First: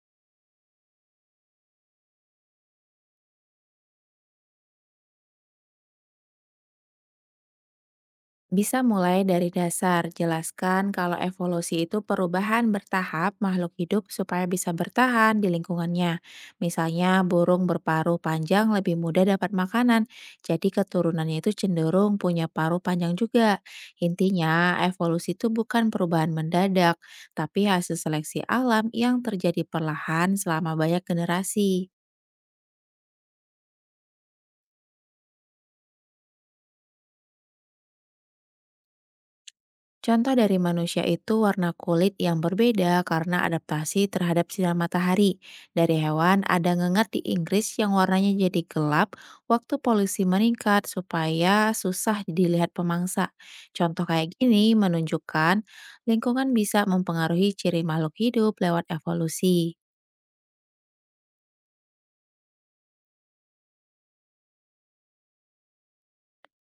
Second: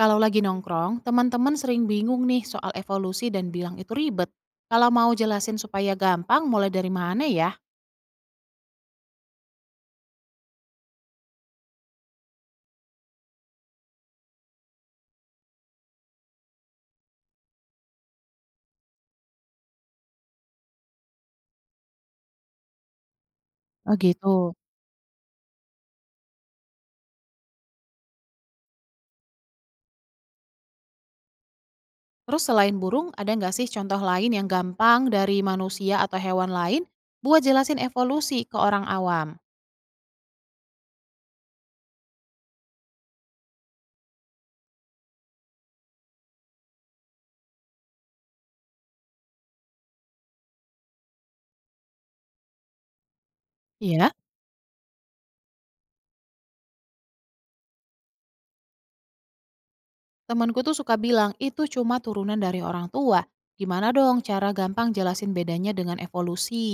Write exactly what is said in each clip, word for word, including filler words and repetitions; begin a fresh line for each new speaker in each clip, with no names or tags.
Kalau lagi nongkrong, teman-teman sering bingung nih soal evolusi dan bilang itu ribet. Kalau mau jelasin supaya gampang, mulai dari mana ya?
Bisa mulai dari dasar, jelaskan kalau evolusi itu perubahan bertahap makhluk hidup supaya bisa bertahan di lingkungannya. Misalnya, burung berparuh panjang lebih mudah dapat makanan, jadi keturunannya itu cenderung punya paruh panjang juga.
Oh gitu.
Intinya, evolusi itu bukan perubahan mendadak, tapi hasil seleksi alam yang terjadi perlahan selama banyak generasi.
Terus selain burung, ada nggak sih contoh lain yang gampang dari manusia atau hewan lain buat jelasin evolusi ke orang awam?
Contoh dari manusia itu warna kulit yang berbeda karena adaptasi terhadap sinar matahari. Dari hewan, ada ngengat di Inggris yang warnanya jadi gelap waktu polusi meningkat supaya susah dilihat pemangsa. Contoh
Iya.
kayak gini menunjukkan lingkungan bisa mempengaruhi ciri makhluk hidup lewat evolusi.
Temanku tuh suka bilang, itu cuma turunan dari orang tua. Gimana dong cara gampang jelasin bedanya dengan evolusi?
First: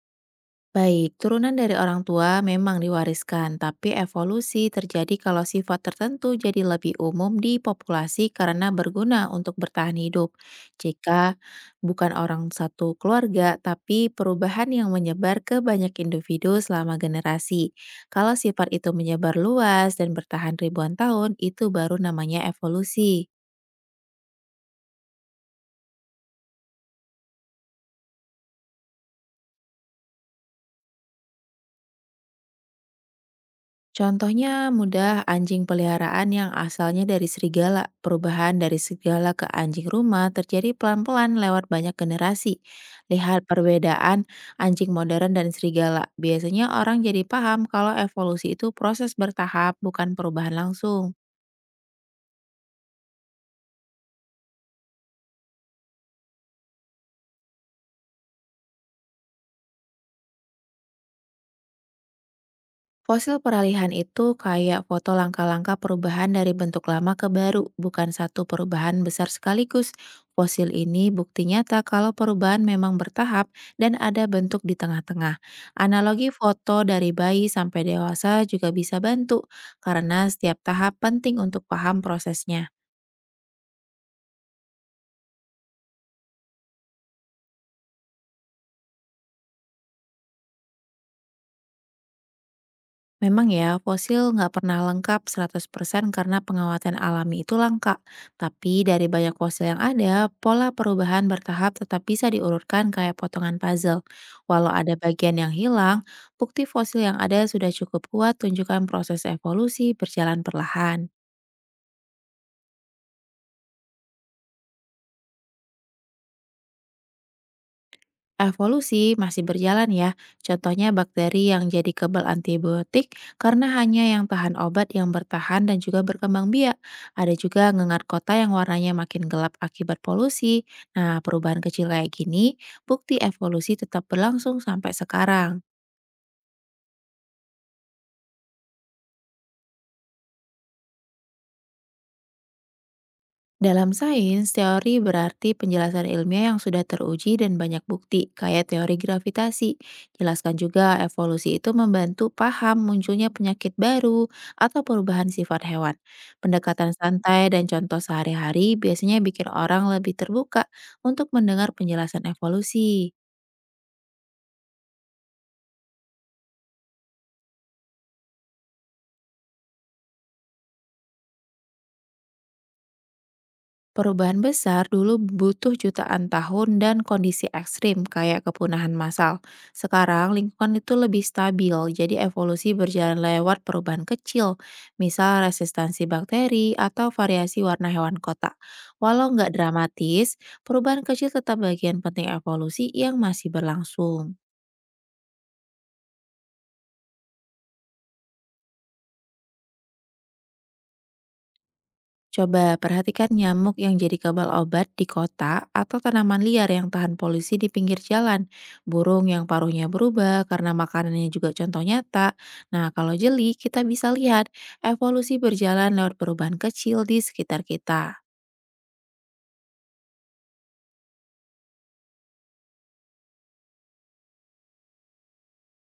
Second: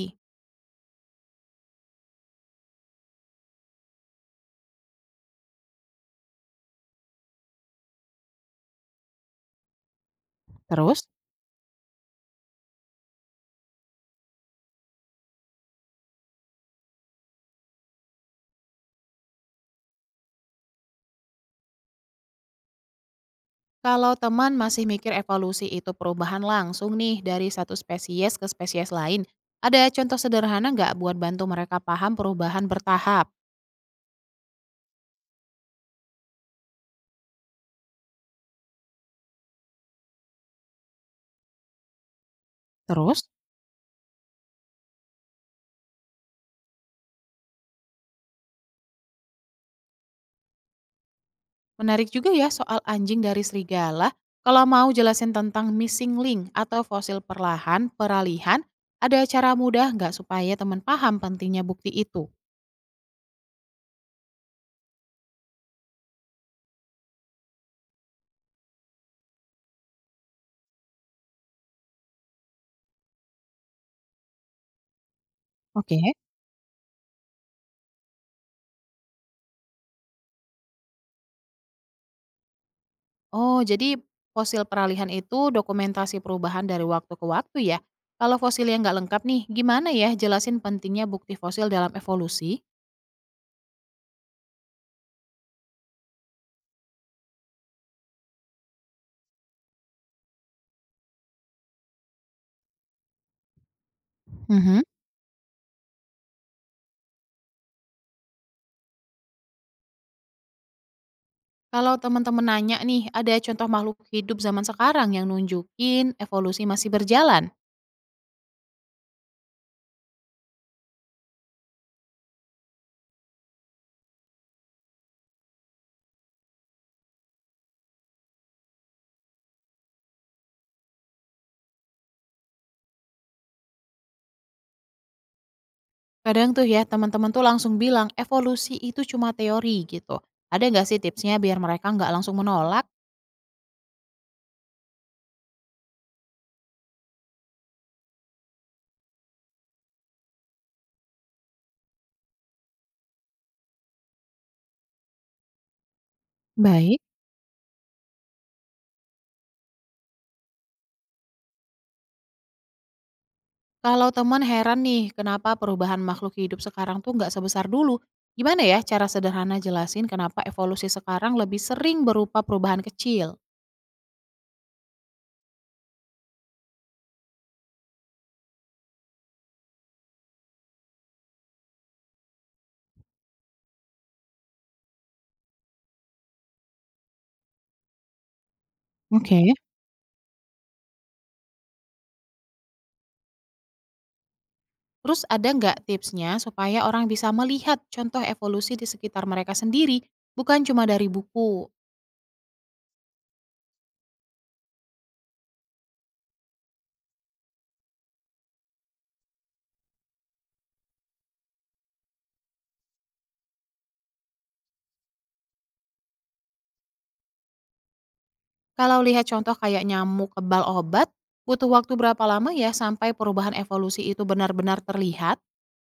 Baik, turunan dari orang tua memang diwariskan, tapi evolusi terjadi kalau sifat tertentu jadi lebih umum di populasi karena berguna untuk bertahan hidup.
Terus?
Jika bukan orang satu keluarga, tapi perubahan yang menyebar ke banyak individu selama generasi. Kalau sifat itu menyebar luas dan bertahan ribuan tahun, itu baru namanya evolusi.
Kalau teman masih mikir evolusi itu perubahan langsung nih dari satu spesies ke spesies lain, ada contoh sederhana nggak buat bantu mereka paham perubahan bertahap?
Contohnya mudah, anjing peliharaan yang asalnya dari serigala. Perubahan dari serigala ke anjing rumah terjadi pelan-pelan lewat banyak generasi.
Terus,
Lihat perbedaan anjing modern dan serigala. Biasanya orang jadi paham kalau evolusi itu proses bertahap, bukan perubahan langsung.
menarik juga ya soal anjing dari serigala. Kalau mau jelasin tentang missing link atau fosil perlahan, peralihan, ada cara mudah nggak supaya teman paham pentingnya bukti itu?
Fosil peralihan itu kayak foto langkah-langkah perubahan dari bentuk lama ke baru, bukan satu perubahan besar sekaligus. Fosil ini bukti nyata kalau perubahan memang bertahap dan ada bentuk di tengah-tengah.
Oke.
Analogi foto dari bayi sampai dewasa juga bisa bantu, karena setiap tahap penting untuk paham prosesnya.
Oh, jadi fosil peralihan itu dokumentasi perubahan dari waktu ke waktu ya? Kalau fosilnya nggak lengkap nih, gimana ya jelasin pentingnya bukti fosil dalam evolusi?
Memang ya, fosil nggak pernah lengkap seratus persen karena pengawatan alami itu langka. Tapi dari banyak fosil yang ada, pola perubahan bertahap tetap bisa diurutkan kayak potongan puzzle. Walau
Mhm.
ada bagian yang hilang, bukti fosil yang ada sudah cukup kuat tunjukkan proses evolusi berjalan perlahan.
Kalau teman-teman nanya nih, ada contoh makhluk hidup zaman sekarang yang nunjukin evolusi masih berjalan?
Evolusi masih berjalan ya, contohnya bakteri yang jadi kebal antibiotik karena hanya yang tahan obat yang bertahan dan juga berkembang biak. Ada juga ngengat kota yang warnanya makin gelap akibat polusi. Nah, perubahan kecil kayak gini, bukti evolusi tetap berlangsung sampai sekarang.
Kadang tuh ya teman-teman tuh langsung bilang evolusi itu cuma teori gitu. Ada nggak sih tipsnya biar mereka nggak langsung menolak?
Dalam sains, teori berarti penjelasan ilmiah yang sudah teruji dan banyak bukti, kayak teori gravitasi. Jelaskan juga evolusi itu membantu paham munculnya penyakit baru atau perubahan sifat hewan. Pendekatan
Baik.
santai dan contoh sehari-hari biasanya bikin orang lebih terbuka untuk mendengar penjelasan evolusi.
Kalau teman heran nih, kenapa perubahan makhluk hidup sekarang tuh nggak sebesar dulu? Gimana ya cara sederhana jelasin kenapa evolusi sekarang lebih sering berupa perubahan kecil?
Perubahan besar dulu butuh jutaan tahun dan kondisi ekstrim kayak kepunahan massal. Sekarang lingkungan itu lebih stabil, jadi evolusi berjalan lewat perubahan kecil, misal resistansi bakteri atau variasi warna hewan kota. Walau
Oke.
nggak dramatis, perubahan kecil tetap bagian penting evolusi yang masih berlangsung.
Terus ada nggak tipsnya supaya orang bisa melihat contoh evolusi di sekitar mereka sendiri, bukan cuma dari buku?
Coba perhatikan nyamuk yang jadi kebal obat di kota atau tanaman liar yang tahan polusi di pinggir jalan. Burung yang paruhnya berubah karena makanannya juga contoh nyata. Nah, kalau jeli, kita bisa lihat evolusi berjalan lewat perubahan kecil di sekitar kita.
Kalau lihat contoh kayak nyamuk kebal obat, butuh waktu berapa lama ya sampai perubahan evolusi itu benar-benar terlihat?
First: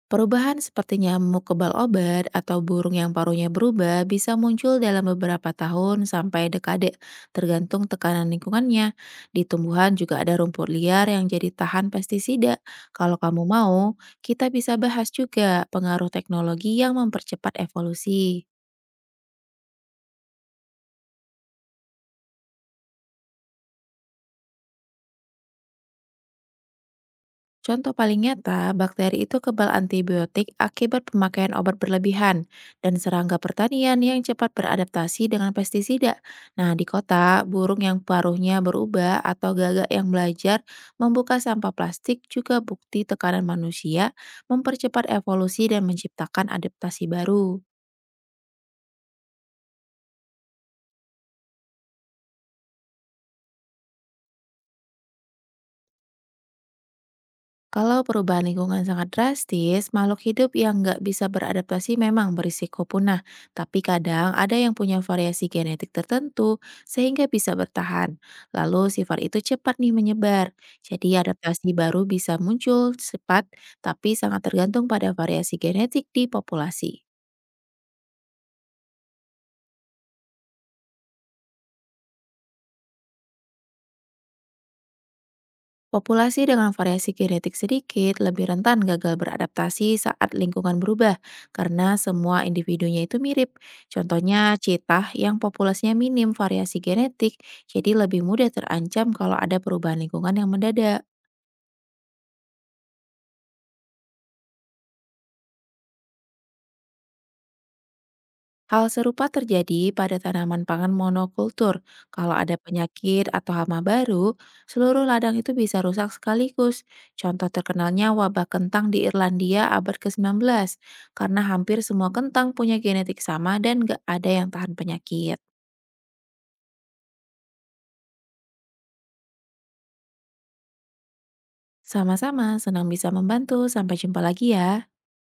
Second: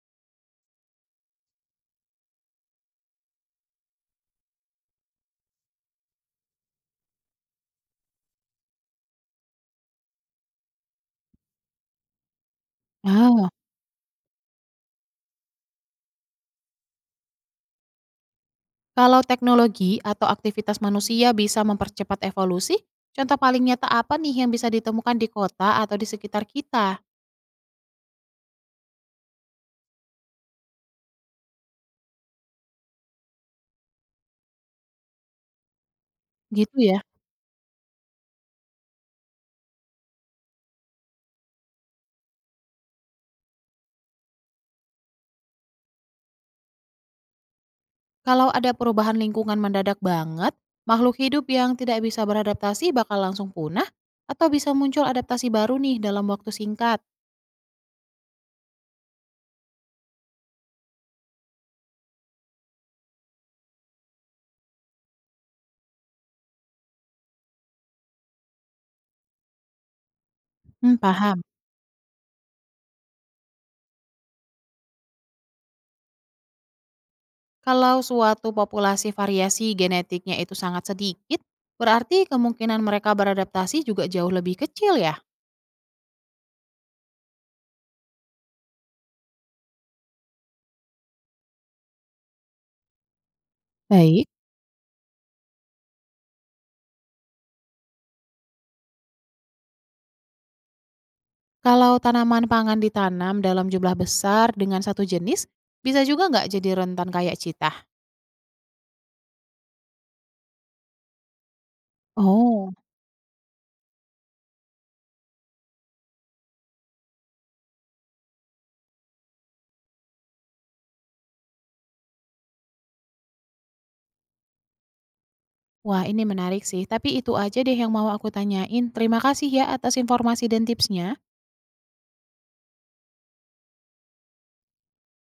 Perubahan seperti nyamuk kebal obat atau burung yang paruhnya berubah bisa muncul dalam beberapa tahun sampai dekade, tergantung tekanan lingkungannya. Di tumbuhan juga ada rumput liar yang jadi tahan pestisida. Kalau
Ah.
kamu mau, kita bisa bahas juga pengaruh teknologi yang mempercepat evolusi.
Kalau teknologi atau aktivitas manusia bisa mempercepat evolusi, contoh paling nyata apa nih yang bisa ditemukan di kota atau di sekitar kita?
Contoh paling nyata, bakteri itu kebal antibiotik akibat pemakaian obat berlebihan dan serangga pertanian yang cepat beradaptasi dengan pestisida.
Gitu
Nah, di
ya.
kota, burung yang paruhnya berubah atau gagak yang belajar membuka sampah plastik juga bukti tekanan manusia mempercepat evolusi dan menciptakan adaptasi baru.
Kalau ada perubahan lingkungan mendadak banget, makhluk hidup yang tidak bisa beradaptasi bakal langsung punah atau bisa muncul adaptasi baru nih dalam waktu singkat.
Kalau perubahan lingkungan sangat drastis, makhluk hidup yang nggak bisa beradaptasi memang berisiko punah. Tapi kadang ada yang punya variasi genetik tertentu sehingga bisa bertahan. Lalu sifat itu cepat nih menyebar.
Hmm,
Jadi
paham.
adaptasi baru bisa muncul cepat, tapi sangat tergantung pada variasi genetik di populasi.
Kalau suatu populasi variasi genetiknya itu sangat sedikit, berarti kemungkinan mereka beradaptasi juga jauh lebih kecil ya.
Populasi dengan variasi genetik sedikit lebih rentan gagal beradaptasi saat lingkungan berubah karena semua individunya itu mirip.
Baik.
Contohnya cetah yang populasinya minim variasi genetik jadi lebih mudah terancam kalau ada perubahan lingkungan yang mendadak.
Kalau tanaman pangan ditanam dalam jumlah besar dengan satu jenis, bisa juga nggak jadi rentan kayak citah?
Hal serupa terjadi pada tanaman pangan monokultur. Kalau ada
Oh.
penyakit atau hama baru, seluruh ladang itu bisa rusak sekaligus. Contoh terkenalnya wabah kentang di Irlandia abad kesembilan belas, karena hampir semua kentang punya genetik sama dan gak ada yang tahan penyakit.
Wah, ini menarik sih. Tapi itu aja deh yang mau aku tanyain. Terima kasih ya atas informasi dan tipsnya.
Sama-sama, senang bisa membantu. Sampai jumpa lagi ya.